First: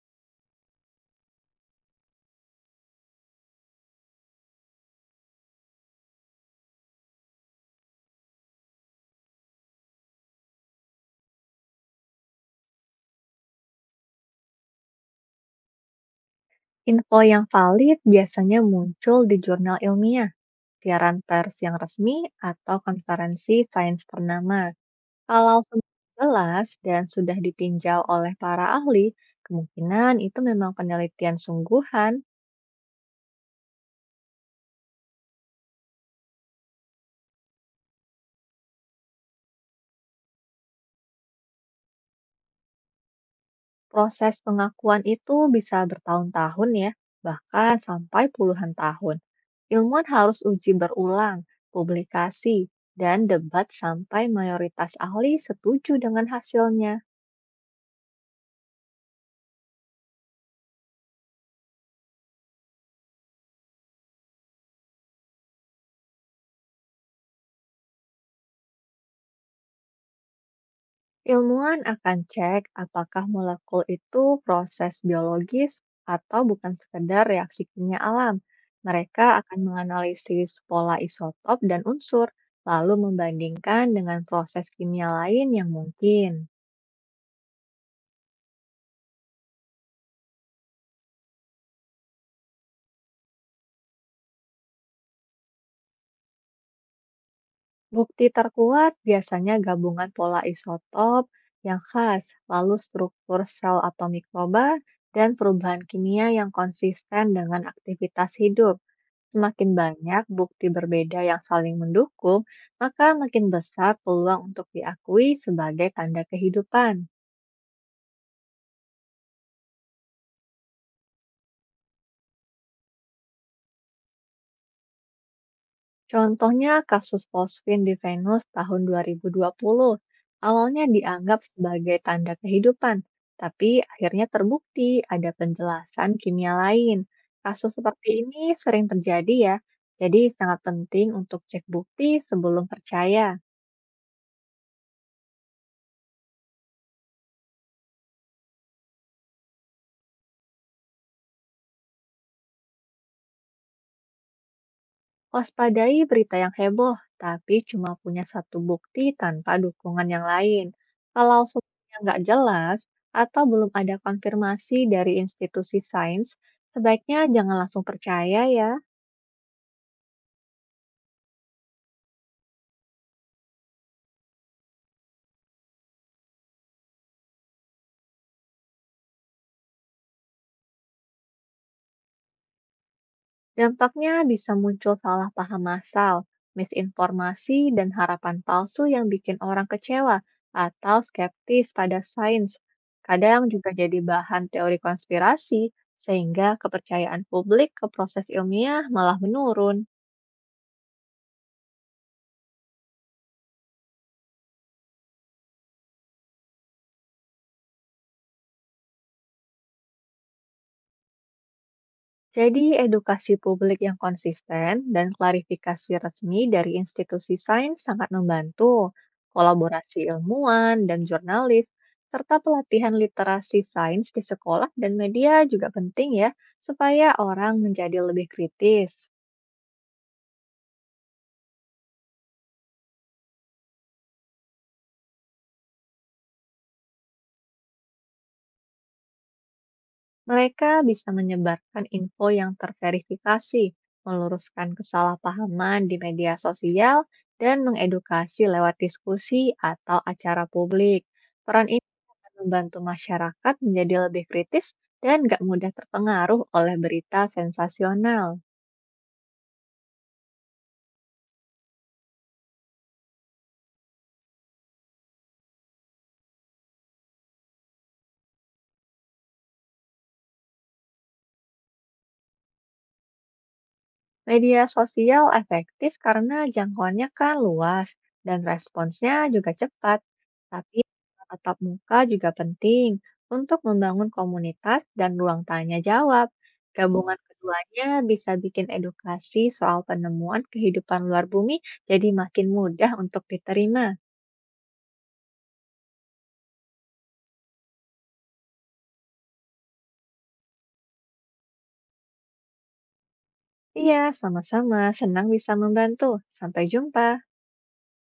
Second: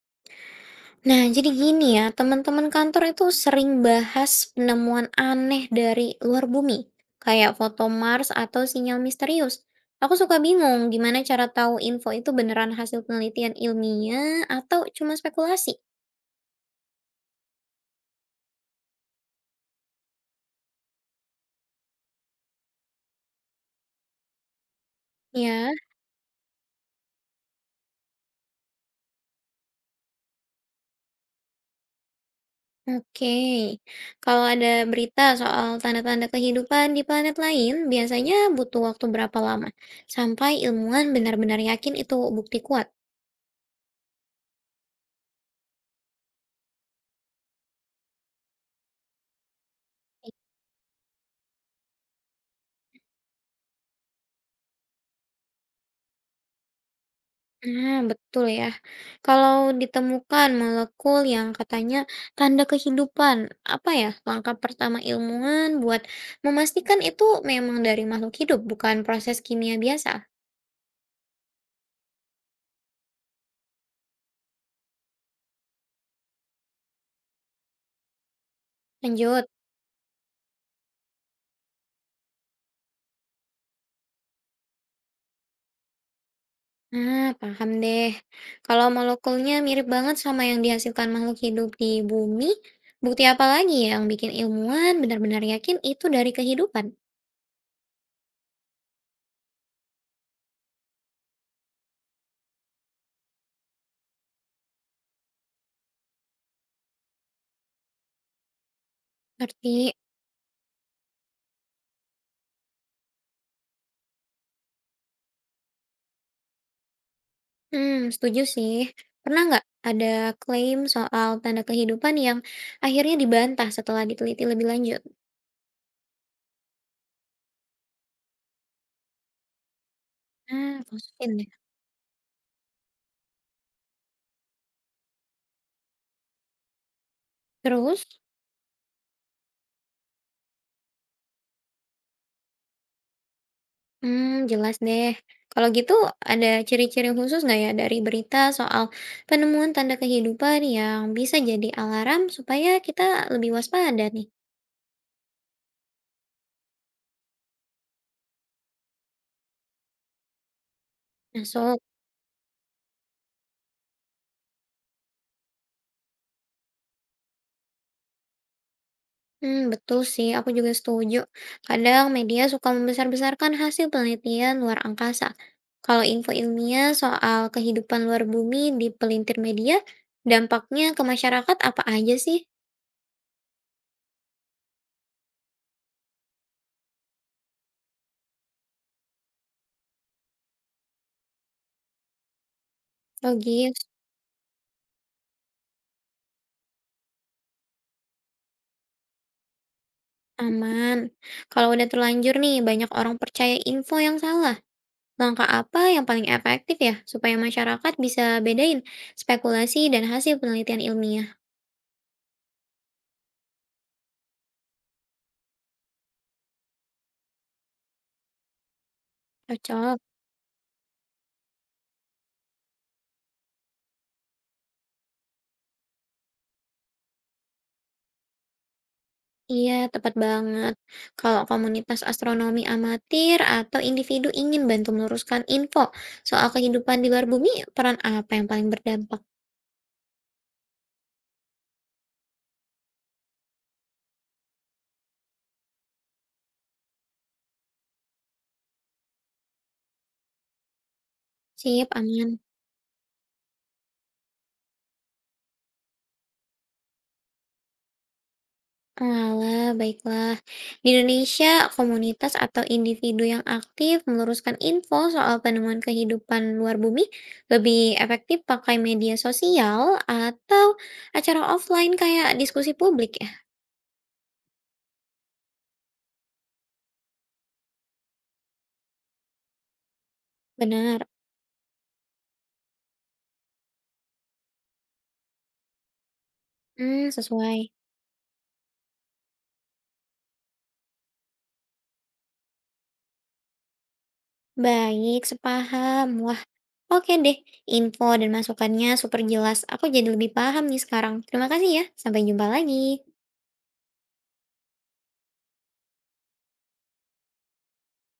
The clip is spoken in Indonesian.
Nah, jadi gini ya, teman-teman kantor itu sering bahas penemuan aneh dari luar bumi, kayak foto Mars atau sinyal misterius. Aku suka bingung gimana cara tahu info itu beneran hasil penelitian ilmiah atau cuma spekulasi. Info yang valid biasanya muncul di jurnal ilmiah, siaran pers yang resmi, atau konferensi sains bernama. Kalau Ya, sudah jelas dan sudah ditinjau oleh para ahli, kemungkinan itu memang penelitian sungguhan. oke. Kalau ada berita soal tanda-tanda kehidupan di planet lain, biasanya butuh waktu berapa lama sampai ilmuwan benar-benar yakin itu bukti kuat? Proses pengakuan itu bisa bertahun-tahun ya, bahkan sampai puluhan tahun. Ilmuwan harus uji berulang, publikasi, dan debat sampai mayoritas ahli setuju dengan hasilnya. Nah, betul ya. Kalau ditemukan molekul yang katanya tanda kehidupan, apa ya langkah pertama ilmuwan buat memastikan itu memang dari makhluk hidup, bukan proses kimia biasa? Ilmuwan akan cek apakah molekul itu proses biologis atau bukan sekedar reaksi kimia alam. Mereka Lanjut. akan menganalisis pola isotop dan unsur, lalu membandingkan dengan proses kimia lain yang mungkin. Nah, paham deh. Kalau molekulnya mirip banget sama yang dihasilkan makhluk hidup di bumi, bukti apa lagi yang bikin ilmuwan benar-benar yakin itu dari kehidupan? Bukti terkuat biasanya gabungan pola isotop yang khas, lalu struktur sel atau mikroba, dan perubahan kimia yang konsisten dengan aktivitas hidup. Semakin Ngerti? banyak bukti berbeda yang saling mendukung, maka makin besar peluang untuk diakui sebagai tanda kehidupan. Hmm, setuju sih. Pernah nggak ada klaim soal tanda kehidupan yang akhirnya dibantah setelah diteliti lebih lanjut? Contohnya kasus fosfin di Venus tahun 2020. Ah, Awalnya masukin dianggap deh. sebagai tanda kehidupan, tapi akhirnya terbukti ada penjelasan kimia lain. Kasus Terus, seperti ini sering terjadi ya, jadi sangat penting untuk cek bukti sebelum percaya. hmm, jelas deh. Kalau gitu, ada ciri-ciri khusus nggak ya dari berita soal penemuan tanda kehidupan yang bisa jadi alarm supaya kita lebih waspada nih? Waspadai berita yang heboh, tapi cuma punya satu bukti tanpa dukungan yang lain. Kalau Masuk. sumbernya nggak jelas atau belum ada konfirmasi dari institusi sains, sebaiknya jangan langsung percaya ya. Hmm, betul sih, aku juga setuju. Kadang media suka membesar-besarkan hasil penelitian luar angkasa. Kalau info ilmiah soal kehidupan luar bumi dipelintir media, dampaknya ke masyarakat apa aja sih? Dampaknya bisa muncul salah paham massal, misinformasi, dan harapan palsu yang bikin orang kecewa atau skeptis pada sains. Kadang juga Logis, jadi bahan teori konspirasi, sehingga kepercayaan publik ke proses ilmiah malah menurun. aman. Kalau udah terlanjur nih, banyak orang percaya info yang salah. Langkah apa yang paling efektif ya, supaya masyarakat bisa bedain spekulasi dan hasil penelitian ilmiah? Jadi, edukasi publik yang konsisten dan klarifikasi resmi dari institusi sains sangat membantu kolaborasi Cocok. ilmuwan dan jurnalis, serta pelatihan literasi sains di sekolah dan media juga penting ya, supaya orang menjadi lebih kritis. Iya, tepat banget. Kalau komunitas astronomi amatir atau individu ingin bantu meluruskan info soal kehidupan di luar bumi, peran apa yang paling berdampak? Mereka bisa menyebarkan info yang terverifikasi, meluruskan kesalahpahaman di media sosial, dan mengedukasi lewat diskusi atau acara publik. Peran ini Sip, akan aman. membantu masyarakat menjadi lebih kritis dan gak mudah terpengaruh oleh berita sensasional. Walah, baiklah. Di Indonesia, komunitas atau individu yang aktif meluruskan info soal penemuan kehidupan luar bumi lebih efektif pakai media sosial atau acara offline kayak diskusi publik ya. Media sosial efektif karena jangkauannya kan luas dan responsnya juga cepat. Tapi Benar. tatap muka juga penting untuk membangun komunitas dan ruang tanya jawab. Hmm, Gabungan sesuai. keduanya bisa bikin edukasi soal penemuan kehidupan luar bumi jadi makin mudah untuk diterima. Baik, sepaham. Wah, oke deh. Info dan masukannya super jelas. Aku jadi lebih paham nih sekarang. Terima kasih ya. Sampai jumpa lagi. Iya, sama-sama. Senang bisa membantu. Sampai jumpa.